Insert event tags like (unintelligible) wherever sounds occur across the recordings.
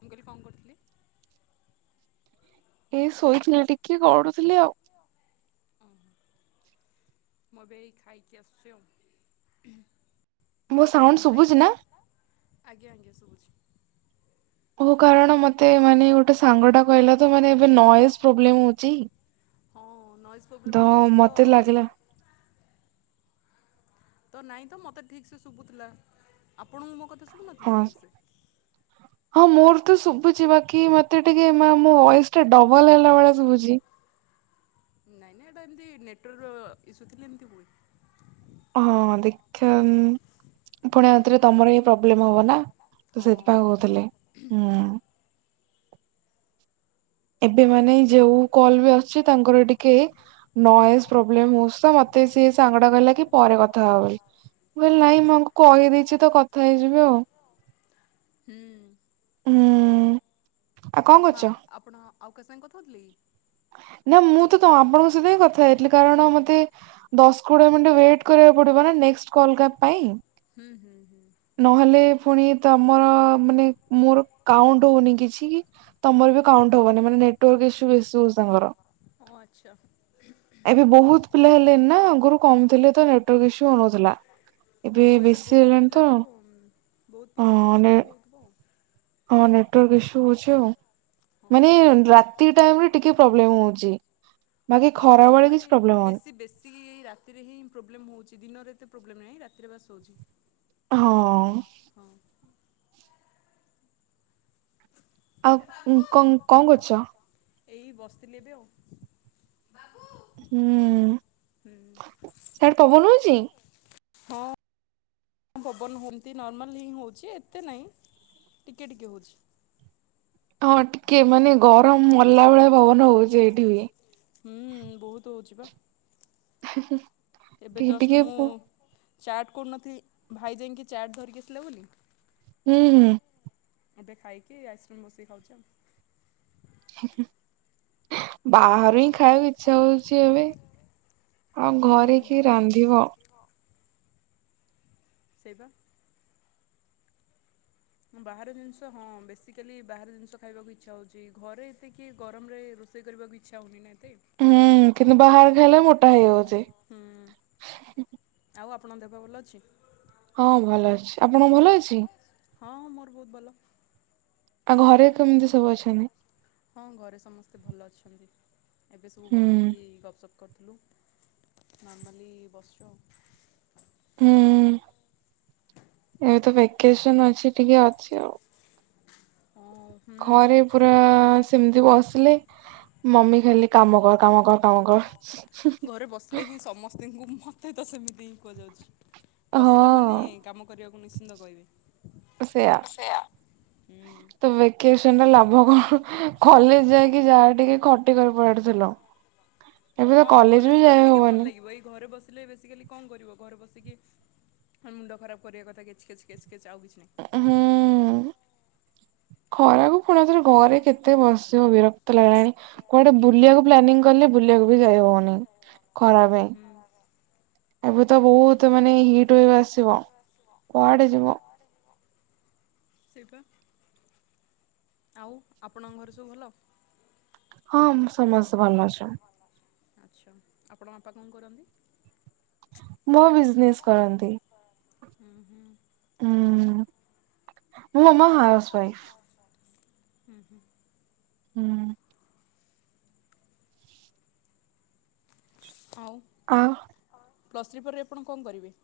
ମୁଁ କହିଲି କଣ କରୁଥିଲେ? ଏଇ ଶୋଇଥିଲେି ଟିକେ ଗଡୁଥିଲି ଆଉ। ହୁଁ ମୁଁ ଏବେ ଏଇ ଖାଇକି ଆସୁଛି ଆଉ। ମୋ ସାଉଣ୍ଡ ଭାଇ ଶୁଭୁଛି ନା? ଆଜ୍ଞା ଆଜ୍ଞା ଶୁଭୁଚି ତୁ କାରଣ ମତେ ମାନେ ଗୋଟେ ସାଙ୍ଗଟା କହିଲା ତ ମାନ ଏବେ ନଏଜ ପ୍ରୋବ୍ଲେମ ହଉଛି ହଁ ନଏଜ୍ ପ୍ରୋବ୍ଲେମ୍ ତ ହେଉଛି ମତେ ଲାଗିଲା। ତ ନାଇଁ ତ ମତେ ଠିକ ସେ ଶୁଭୁଥିଲା ଆପଣଙ୍କୁ ମୋ କ ହଁ ହଁ ମୋର ତ ଶୁଭୁଛି ବାକି ମତେ ଟିକେ ମୋ ଭଏସ୍ ଟା ଡବଲ ହେଲା ଭଳିଆ ଶୁଭୁଛି। ନାଇଁ ନାଇଁ ଏଇଟା ଏମତି ନେଟୱାର୍କ ଇସୁଥିଲେ ଏମିତି ହୁଏ। ହଁ ଦେଖ ପୁଣି ଆଉ ଥରେ ତମର ଏଇ ପ୍ରୋବ୍ଲେମ ହବ ନା ତ ହଁ। ସେଥିପାଇଁ କହୁଥିଲେ ହୁଁ। ଏବେ ମାନେ ଯୋଉ କଲ୍ ବି ଆସଛି ତାଙ୍କର ଟିକେ ନଏଜ ପ୍ରୋବ୍ଲେମ ହଉଛି ତ ମତେ ସିଏ ସାଙ୍ଗଟା କହିଲା କି ପରେ କଥା ହବୁ ବୋଲି ମୁଁ ହଁ କହିଲି ନାଇଁ ମୁଁ ଆଚ୍ଛା। ଆଙ୍କୁ କହିଦେଇଛି ତ କଥା ହେଇଯିବି ଆଉ ହୁଁ ହୁଁ। (unintelligible) ଆଉ କଣ ଆପଣ କରୁଛ? ଆପଣ ଆଉ କାହା ସାଙ୍ଗେ କଥା ହଉଥିଲେ କି? ନା ମୁଁ ତ ତ ଆପଣଙ୍କ ସହିତ ହିଁ କଥା ହେଇଥିଲି କାରଣ ମତେ ଦଶ କୋଡିଏ ମିନିଟ ୱେଟ୍ କରିବାକୁ ପଡିବ ନା ନେକ୍ସଟ୍ କଲ୍ ଟା ପାଇଁ ହୁଁ ହୁଁ ହୁଁ। ନହେଲେ ପୁଣି ତମର ମାନେ ମୋର କାଉଣ୍ଟ ହଉନି କିଛି। କାଉଣ୍ଟ ହବନି ମାନେ ନେଟୱାର୍କ ଇସ୍ୟୁ ବେଶୀ ହଉଚି ତାଙ୍କର ହଁ ଆଚ୍ଛା। ଏବେ ବହୁତ ପିଲା ହେଲେଣି ନାଁ ଆଗରୁ କମ ଥିଲେ ତ ନେଟୱାର୍କ ଇସ୍ୟୁ ହଉନଥିଲା ହଁ ଏବେ ବେଶୀ ବହୁତ ହେଲାଣି ତ ପିଲାକୁ ବହୁତ ଆ ପିଲାକୁ ଏମିତି ମାନେ ହେଉଥିବ ଆଉ। ହଁ ନେଟୱାର୍କ ଇସ୍ୟୁ ହଉଚି ଆଉ। ହଁ ମାନେ ରାତି ଟାଇମରେ ଟିକେ ପ୍ରୋବ୍ଲେମ ହଉଚି ବାକି ହଁ ଖରାବେଳେ ମାନେ କିଛି ପ୍ରୋବ୍ଲେମ୍ ହଉନି। ବେଶୀ ବେଶୀ ରାତିରେ ହିଁ ପ୍ରୋବ୍ଲେମ୍ ହେଉଛି ଦିନରେ ଏତେ ପ୍ରୋବ୍ଲେମ୍ ନାହିଁ ରାତିରେ ବାସ ହଉଛି। ହଁ। ଆଉ କନ୍ କଣ କରୁଛ? ଏଇ ବସିଥିଲେ ଏବେ ଆଉ। ହୁଁ ସାଡେ ପବନ ହଉଚି? ହଁ ପବନ ହେମନ୍ତି ନର୍ମାଲ ହିଁ ହଉଛି ଏତେ ନାହିଁ ଟିକେ ଟିକେ ହଉଛି। ହଁ ଟିକେ ମାନେ ଗରମ ମରିଲା ଭଳିଆ ପବନ ହଉଛି ଏଇଠି ବି। ହୁଁ ବହୁତ ହଉଛି ପା। (unintelligible) ଏବେ ଟିକେ ଜଷ୍ଟ ଟିକେ ମୁଁ ହୁଁ ଚାଟ୍ କରୁନଥିଲି ଭାଇ ଯାଇକି ଚାଟ୍ ଧରିକି ଆସିଲା ବୋଲି ହୁଁ ହୁଁ ଏବେ ଖାଇକି ଆଇସ୍କ୍ରିମ୍ ବସିକି ଖାଉଛି ଆଉ। ହଁ ବାହାରୁ ହିଁ ଖାଇବାକୁ ଇଚ୍ଛା ହଉଛି ଏବେ ଆଉ ହୁଁ ଘରେ କିଏ ରାନ୍ଧିବ। ସେଇବା ବାହାର ଜିନିଷ ହଁ ବେସିକାଲି ବାହାର ଜିନିଷ ଖାଇବାକୁ ଇଚ୍ଛା ହଉଛି ଘରେ ଏତେ କିଏ ଗରମ ରେ ରୋଷେଇ କରିବାକୁ ଇଚ୍ଛା ହଉନି ନା ଏତେ ହୁଁ କିନ୍ତୁ ବାହାର ଖାଇଲେ ମୋଟା ହୁଁ ହେଇଯାଉଛି। ଆଉ ଆପଣଙ୍କ ଦେହ ପା ଭଲ ଅଛି। ହଁ ଭଲ ଅଛି ଆପଣଙ୍କ ଭଲ ଅଛି। ହଁ ମୋର ବହୁତ ଭଲ। ଆଉ ଘରେ କେମିତି ସବୁ ଅଛନ୍ତି? ଛନ୍ତି। ଏବେ ସବୁ ହୁଁ ବସିକି ଗପ୍ ସପ୍ କରୁ ଲୁ ନର୍ମାଲି ବସଛୁ ଆଉ ହୁଁଉଉ, ଏବେ ତ ଭେକେସନ୍ ଅଛି ଟିକେ ଅଛି ଆଉ। ହଁ ହୁଁ ଘରେ ପୁରାଆଆ ସେମିତି ବସିଲେ ମମି ଖାଲି କାମ କର୍ କାମ କର୍ କାମ କର୍ ହୁଁହୁଁହୁଁ ହୁଁ ତୁ ତ ସେମିତ୍ (inaudible) କୁହାଯାଉଛି ବସିଲା ମାନେ ହଁ କାମ କରିବାକୁ ନିଶ୍ଚିନ୍ତ କହିବେ ସେୟା। ହୁଁ ତ ଭେକେସନରେ ଲାଭ କଣ କଲେଜ ଯାଇକି ଯାହା ଟିକେ ଖଟି କରିପାରୁଥିଲ। ହଁ କଲେଜ ଗଲେ ଟିକେ ଭଲ ଲାଗିବ ଏଇ ଘରେ ବସିଲେ ବେସିକାଲି କଣ କରିବ ଘରେ ବସିକି ମୁଣ୍ଡ ଖରାପ କରିବା କଥା କେଛ୍ କେଛ୍ କେଛ୍। କେଛ୍ ଆଉ କିଛି ହୁଁ। ନାହିଁ। ଖରାକୁ ପୁଣି ଆଉ ଥରେ ଘରେ କେତ୍ କେତେ ବସିବ ବିରକ୍ତ ଲାଗିଲାଣି କୁଆଡ଼େ ବୁଲିବାକୁ ପ୍ଲାନିଂ କଲେ ବୁଲିବାକୁ ବି ଯାଇ ହବନି ଖରା ହୁଁ ପାଇଁ। ତ ବହୁତ୍ ମାନେ ହିଟ୍ ୱେଭ୍ ଆସିବ, କୁଆଡ଼େ ଯିବ। ସେଇ ପା। ଆଉ ଆପଣଙ୍କ ଘରେ ସବୁ ଭଲ? ହଁ ମୁଁ ସମସ୍ତେ ଭଲ ଅଛନ୍। ଆଚ୍ଛା ଆପଣଙ୍କ ବାପା କଣ କରନ୍ତି? ମୋ ବିଜନେସ୍ କରନ୍ତି। ହୁଁ ହୁଁ। ମମି? ହୁଁ ମୋ ମାମା ହାଉସୱାଇଫ୍। ହୁଁ ହୁଁ। ହୁଁ। ହଉ। ଆଉ ପ୍ଲସ୍ ଥ୍ରୀ ପରେ ଆପଣ କଣ କରିବେ?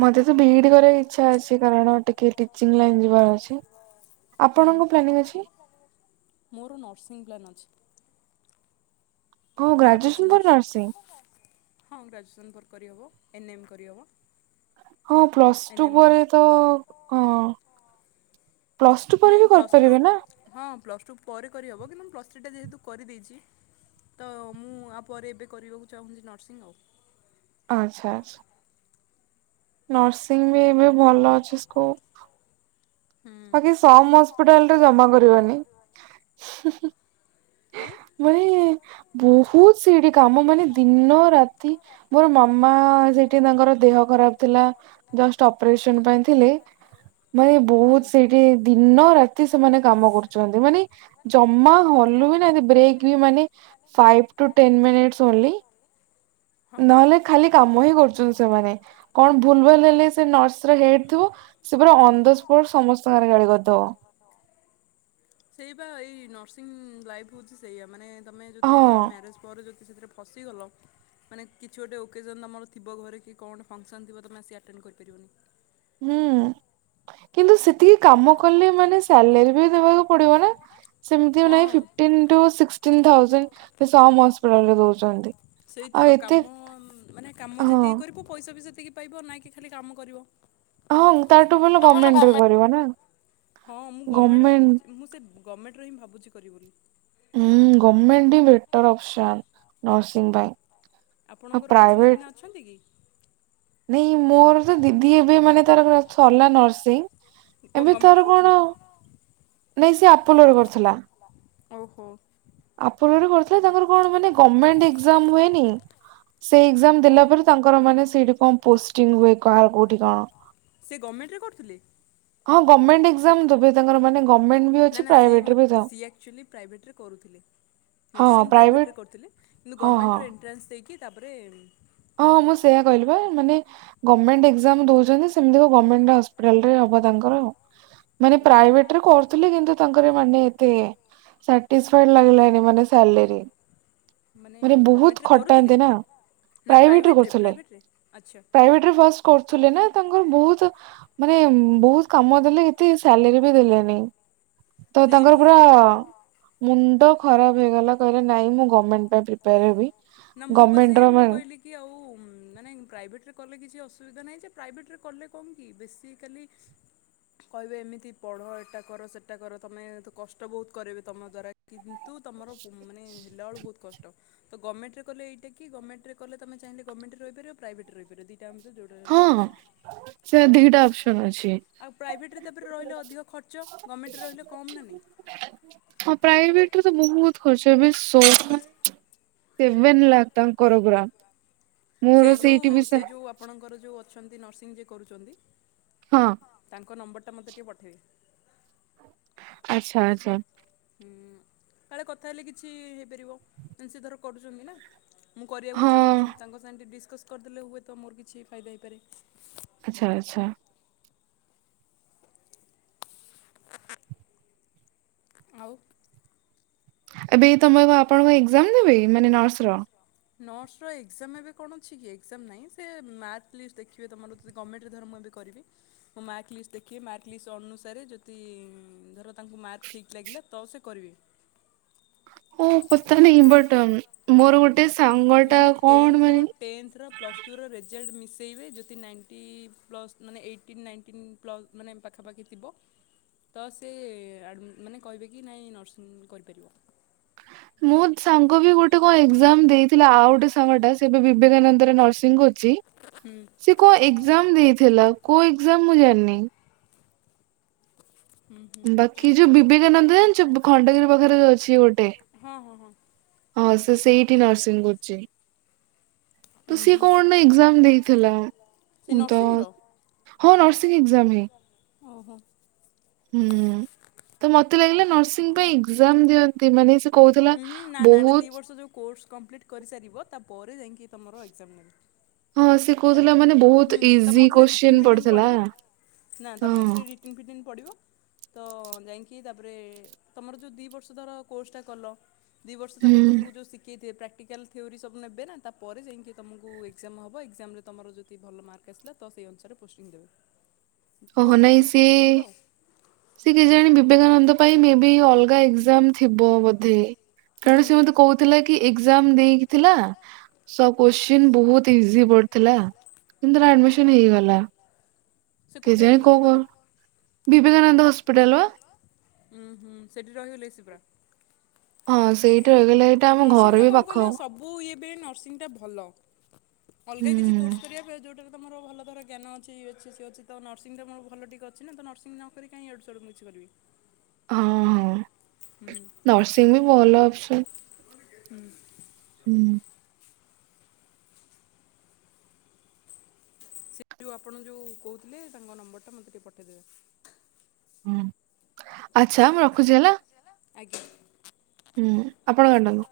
ମତେ ତ ବି ଇ ଡି କରିବାକୁ ଇଚ୍ଛା ଅଛି କାରଣ ଟିକେ ଟିଚିଙ୍ଗ୍ ଲାଇନ୍ ଯିବାର ଅଛି ହୁଁ ଆପଣଙ୍କ ପ୍ଲାନିଙ୍ଗ୍ ଅଛି? ମୋର ନର୍ସିଂ ପ୍ଲାନ୍ ଅଛି। ହଁ ମୁଁ ଗ୍ରାଜୁଏସନ ଭାବିଛି ପରେ ନର୍ସ ନର୍ସିଂ ହଁ ଗ୍ରାଜୁଏସନ୍ ପରେ। କରିହବ ଏନ୍ ଏମ୍ କରିହେବ। ହଁ plus N two M course ପରେ ତ ଅଁଅ ପ୍ଲସ୍ ଟୁ ପରେ ନାଇଁ ବି ପ୍ଲସ୍ ଟୁ କରିପାରିବେ ନା? ହଁ ପ୍ଲସ୍ ଟୁ ପରେ କରିହେବ କିନ୍ତୁ ମୁଁ ପ୍ଲସ୍ ଥ୍ରୀଟା ଯେହେତୁ କରିଦେଇଛି, ତ ମୁଁ ଆ ପରେ ଏବେ କରିବାକୁ ଚାହୁଁଛି ନର୍ସିଙ୍ଗ୍ ଆଉ ଆଚ୍ଛା ଆଛ୍ ନର୍ସିଙ୍ଗ୍ ବି ଏବେ ଭଲ ଅଛି ସ୍କୋପ୍। ହୁଁ ବାକି ସମ ହସ୍ପିଟାଲରେ ଜମା କରିବାନି ହୁଁହୁଁ ହୁଁ। ନାଇଁ (inaudible) ମାନେ ବହୁତ୍ ସେଇଠି କାମ ମାନେ ଦିନ ରାତି ମୋର ମାମା ସେଠି ତାଙ୍କର ଦେହ ଖରାପ ଥିଲା ଜଷ୍ଟ୍ ଅପରେସନ ପାଇଁ ଥିଲେ, ମାନେ ବହୁତ ସେଇଠି ଦିନ ରାତି ସେମାନେ କାମ କରୁଛନ୍ତି ମାନେ ଜମା ହଲ୍ ନଲେ ହଁ ଖାଲି କ ହ କରୁମାନେଣ ଲାଇଭ୍ ହଉଛି ସେଇଆ ମାନେ ତମେ ଯଦି ହଁ ଧର ମ୍ୟାରେଜ ପରେ ଯଦ ସେଥିରେ ଫସିଗଲ ମାନେ କିଛି ଗୋଟେ ଓକେଜନ ତୁମର ଥିବ ଘରେ କି କଣ ଗୋଟେ ଫଙ୍କସନ୍ ଥିବ ତୁମେ ସେଏ ଆଟେଣ୍ଡ କରିପାରିବନି ହୁଁ କିନ୍ତୁ ସେ ଏତିି କାମ କଲେ ମାନେ ସାଲେରୀ ବି ଦେବାକୁ ପଡିବ ନା ସେମିାଇ ହଁ ହିା ଦଉଛନ୍ତି ସେଇ ତ ଆଉ ଏତେ କାମ ହଁ ଖାଇବ ନାହିଁ କି ଖାଲି କାମ କରିବ? ହଁ ତାଠୁ ଭଲ ଗମେଣ୍ଟ ରେ କରିବ ନା? ହଁ ମୁଁ ଗମେଣ୍ଟ ଭାବୁଛି ମୁଁ ସେ ଗମେଣ୍ଟରେ ହିଁ ଭାବୁଛି କରିବି ବୋଲି ଉଁ ଗମେଣ୍ଟ୍ ହିଁ ବେଟର୍ ଅପସନ୍ ନର୍ସିଂ ପାଇଁ ଆଉ ଆପଣଙ୍କର କି ଚିହ୍ନା ଫିନା ଅଛନ୍ତି କି? ନେଇ ମୋର ତ ଦିଦି ଏବେ ମାନେ ତାର ପୁରା ସରିଲା ନର୍ସିଂ କଣ ଏବେ ଗଭର୍ଣ୍ଣମେଣ୍ଟରେ ତାର କରୁଥିଲେ? କଣ ନାଇ ସେ ଆପୋଲୋ ରେ କରିଥିଲା। ଓହୋ ଆପୋଲୋ ରେ କରିଥିଲେ ତାଙ୍କର କଣ ମାନେ ଗମେଣ୍ଟ୍ ଏକ୍ଜାମ୍ ହୁଏନି ସେଇ ଏକ୍ଜାମ୍ ହଁ। ଦେଲାପରେ ତାଙ୍କର ମାନେ ସେଇଠି କଣ ପୋଷ୍ଟିଙ୍ଗ୍ ହୁଏ। କାହାର କୋଉଠି କଣ? ଥିଲେ ହଁ ଗଭର୍ଣ୍ଣମେଣ୍ଟ ଏକ୍ଜାମ ଦେବେ ତାଙ୍କର ମାନେ ଗଭର୍ଣ୍ଣମେଣ୍ଟ ବି ନା ଅଛି ନା ସିଏ ପ୍ରାଇଭେଟ ମ ରେ ବି ଥାଉ। ସିଏ ଆକ୍ଚୁଆଲି ପ୍ରାଇଭେଟ୍ ରେ କରୁଥିଲେ ହଁ ନର୍ସିଂ ପ୍ରାଇଭେଟ୍ ପ୍ରାଇଭେଟ ରେ କରୁଥିଲେ କିନ୍ତୁ ଗମେଣ୍ଟ୍ ରେ ଏନ୍ଟ୍ରାନ୍ସ ଦେଇକି ତାପରେ ହଁଁ ମୁଁ ସେଇୟା କହିଲି ବା ମାନେ ଗମ୍ (unintelligible) ଏକ୍ଜାମ୍ ଦଉଛନ୍ତି ସେମିତି ଗୋଟେ ଗମେଣ୍ଟ୍ ହସ୍ପିଟାଲରେ ହବ ତାଙ୍କର ମାନେ ଓହୋ ପ୍ରାଇଭେଟ୍ ରେ କରୁଥିଲେ କିନ୍ତୁ ତାଙ୍କର ମାନେ ଏତେ ସାଟିସ୍ଫାଏଡ୍ ଲାଗିଲାନି ମାନେ ସାଲେରି ମାନେ ବହୁତ୍ ଗଭର୍ଣ୍ଣମେଣ୍ଟରେ କରୁଥିଲେ? ଖଟାନ୍ତି ନା ନା ପ୍ରାଇଭେଟରେ ପ୍ରାଇଭେଟରେ ଆଛା। ପ୍ରାଇଭେଟରେ କରୁଥିଲେ ନା ତାଙ୍କର ବହୁତ ମାନେ ବହୁତ କାମ ଦେଲେ ଏତେ ସାଲେରୀ ବି ଦେଲେନି ତ ସେଇ ତାଙ୍କର ମୁଁ ପୁରା ମୁଣ୍ଡ ଖରାପ ହେଇଗଲା କହିଲେ ନାଇଁ ମୁଁ ଗମେଣ୍ଟ ପାଇଁ ପ୍ରିପେୟାର ହେବି ନା ମୁଁ ପା ସେଇଆ ଗମେଣ୍ଟରେ ମୁଁ କହିଲି କି ଆଉ ମାନେ ପ୍ରାଇଭେଟରେ କଲେ କିଛି ଅସୁବିଧା ନାହିଁ ଯେ ପ୍ରାଇଭେଟ୍ ରେ କଲେ କଣ କି ବେସିକାଲି କହିବେ ଏମିତି ପଢ଼ ଏଟା କର ସେଟା କର ତମେ ତ କଷ୍ଟ ବହୁତ କରେଇବେ ତୁମ ଦ୍ୱାରା କିହି ତୁ ତମର ମାନେ ହେଲାବେଳୁ ବହୁତ କଷ୍ଟ ତ ଗଭଣ୍ମେଣ୍ଟରେଲେ ଏଇା ଗଭଣ୍ମେଣ୍ରେଲେ ତମେ ଚାଁଲେ ଗଭଣ୍ମେଣ୍ରେ ରହିପିବ ପ୍ରାଇଭେଟରେ ରିବ ପ୍ରଦିପ୍ (unintelligible) ଯୋଉଠି ରହିଲେ ହଁ ରହିଯିବ ସେ ଦିଟା ଅପସନ ଅଛି। ଆଉ ପ୍ରାଇଭେଟ୍ ରେ ତାପରେ ରହିଲେ ଅଧିକ ଖର୍ଚ୍ଚ ଗମେଣ୍ଟରେ ରହିଲେ କମ୍ ନା ନାଇଁ ତେବିଶ୍ (unintelligible) ସେବେନ୍ ଲାଗ ତାଙ୍କର ଗ୍ରାମ୍ ସେଇ ଯୋଉ ସେଇ ଯୋଉ ଆପଣଙ୍କର ଯୋଉ ଅଛନ୍ତି ନର୍ସିଂ ଯେ କରୁଛନ୍ତି ହଁ ତାଙ୍କ ନମ୍ବରଟା ମୋତେ ଟିକେ ପଠେଇବ ଆଛା ଆଛା ହୁଁ କାଳେ କଥା ହେଲେ କିଛି ହେଇପାରିବ ସେ ଧର କରୁଛନ୍ତି ନା ମୁଁ କରିବାକୁ ହଁ ଚାହୁଁଛି ତାଙ୍କ ସାଙ୍ଗେ ଡିସକସ୍ କରିଦେଲେ ହୁଏ ତ ମୋର କିଛି ଫାଇଦା ହେଇପାରେ ଆଛା ଆଛା ଆଉ ଏବେ ଏଇ ତମେପା ଆପଣ କଣ ଏକ୍ଜାମ ଦେବେ ମାନେ ନର୍ସ ର ନର୍ସର ଏକ୍ଜାମ ଏବେ କଣ ଅଛି କି ଏକ୍ଜାମ ନାହିଁ ସେ ମାର୍କ ଲିଷ୍ଟ ଦେଖିବେ ତମର ଯଦି ଗଭର୍ଣ୍ଣମେଣ୍ଟରେ ଧର ମୁଁ ଏବେ କରିବି ମୋ ମାର୍କ ଲିଷ୍ଟ ଦେଖିବେ ମାର୍କ ଲିଷ୍ଟ ଅନୁସାରେ ଯଦି ଧର ତାଙ୍କୁ ମାର୍କ ଠିକ ଲାଗିଲା ତ ସେ କରିବେ ହ ପତା ନାଇଁ ବଟ ମୋର ଗୋଟେ ଗୋଟେ ସାଙ୍ଗ ଟା ମାନେ କଣ ଟେନ୍ଥର ମାନେ ଟେନ୍ଥର ପ୍ଲସ୍ ଟୁର ରେଜଲ୍ଟ ମିଶେଇବେ ଯଦି ନାଇଣ୍ଟି ପ୍ଲସ୍ ମାନେ ଏଇଟିନ୍ ନାଇଣ୍ଟିନ୍ ପ୍ଲସ୍ ମାନେ ପାଖାପାଖି ଥିବ ତ ସେ ମାନେ କହିବେ କି ନାଇଁ ନର୍ସିଂ କରିପାରିବ ମୁଁ ସାଙ୍ଗ ବି ଗୋଟେ କଣ ଏକ୍ଜାମ ଏକ୍ଜାମ ଦେଇଥିଲା ଆଉ ଗୋଟେ ସାଙ୍ଗଟା ସେ ଏବେ ବିବେକାନନ୍ଦରେ ନର୍ସିଂ କରୁଛି ହୁଁ। ସେ କଣ ଏକ୍ଜାମ ଦେଇଥିଲା କଉ ଏକ୍ଜାମ ମୁଁ ଜାଣିନି ହୁଁ ହୁଁ ବାକି ଯୋଉ ବିବେକାନନ୍ଦ ଜାଣିଚୁ ଯୋଉ ଖଣ୍ଡଗିରି ପାଖରେ ଯୋଉ ଅଛି ଗୋଟେ ହଁ ହଁ ହଁ ହଁ ସେ ସେଇଠି ନର୍ସିଂ କରୁଛି। ତ ଉଁ ସିଏ ହୁଁ କଣ ନା ଏକ୍ଜାମ ଦେଇଥିଲା ସେ ତ ନର୍ସିଂର ହଁ ନର୍ସିଂ ଏକ୍ଜାମ ହେ ଓହୋ ହୁଁ ତ ମତେ ଲାଗିଲା ନର୍ସିଂ ପାଇଁ ଏକ୍ଜାମ ଦିଅନ୍ତି ମାନେ ସେ କହୁଥିଲା ଉଁ ହୁଁ ନା ନା ଏଇଟା ଦୁଇ ବହୁତ। ବର୍ଷ ଯେଉଁ ତମର ଏକ୍ଜାମ ନାହିଁ। ହଁ ସେ ସରି କହୁଥିଲା ମାନେ ବହୁତ ହୁଁ ତା ଇଜି ମଝିରେ ରିଟିନ କୋଶ୍ଚିନ୍ ଫିଟିନ ପଡିଥିଲା ପଡିବ ନା ତା ହଁ ମଝିରେ ରିଟିନ ଫିଟିନ ପଡିବ ତ ଯାଇକି ତାପରେ ତମର ଯୋଉ ଦି ବର୍ଷ ଧର କୋର୍ସ ଟା କଲ ଦିଇ ବର୍ଷ ତା ହୁଁ ପରେ ତମକୁ ଯୋ ଶିଖେଇ ଥିଲେ ପ୍ରାକ୍ ଟି କାଲ ଥିଓରୀ ସବୁ ନେବେ ନା ତାପ ପରେ ଯାଇକି ତମକୁ ଏକଜାମ ହବ ଏକଜାମରେ ତମର ଯଦି ଭଲ ମାର୍କ ଆସିଲା ତ ସେଇ ଅନୁସାରେ ପୋଷ୍ଟିଂ ଦେବ। ହଁ ହଁ ନାଇଁ ସିଏ ସେ କେ ଜାଣି ବିବେକାନନ୍ଦ ପାଇଁ ମେ ବି ଅଲଗା ଏକଜାମ ଥିବ ବୋଧେ। ହୁଁ। କାରଣ ସେ ମତେ କହୁଥିଲା କି ଏକଜାମ ଦେଇକିଥିଲା ସ କୋଶ୍ଚିନ ବହୁତ ଇଜି ପଡିଥିଲା କିନ୍ତୁ ତାର ଆଡମିସନ ହେଇଗଲା। ସେ କୋଉଠି କେଜାଣି କ ଆଡ଼ମିସନ୍ କଲେ? କଣ ବିବେକ ବିଵେକାନନ୍ଦ ହସ୍ପିଟାଲ ବା ଉୁଁ ହୁଁ ସେଠି ରହିଗଲେ ସେ ପୁରା ହଁ ସେଇଟା ରହିଗଲେ ଏଇଟା ଆମ ଘର ବି ପାଖ ଏବେ ନର୍ସିଂଟା ଭଲ ହୁଁ ଅଲଗା କିଛି କୋର୍ସ କରିବା ଅପେକ୍ଷା ଯୋଉଟା ତ ମୋର ଭଲ ଧର ଜ୍ଞାନ ଅଛି ଅଛି ସ ସେ ଅଛି ତ ନର୍ସିଂ ତ ମୋର ଭଲ ଟିକେ ଅଛି ନା ତ ନର୍ସିଂ ନ କରି କାହିଁ ଇଆଡ଼ୁ ସିସାଡ଼ୁ କିଛି କରିବି ହଁ ହଁ ହୁଁ ନର୍ସିଂ ବି ଭଲ ଅପସନ୍ ହୁଁ ହୁଁ ସେ ଯେଉଁ ଆପଣ ଯେଉଁ କହୁଥିଲେ ତାଙ୍କ ନମ୍ବରଟା ମୋତେ ଟିକେ ପଠେଇଦେବେ ହୁଁ ଆଛା ମୁଁ ରଖୁଛି ହେଲା ଆଜ୍ଞା ହୁଁ ଆପଣ କାଟନ୍ତୁ।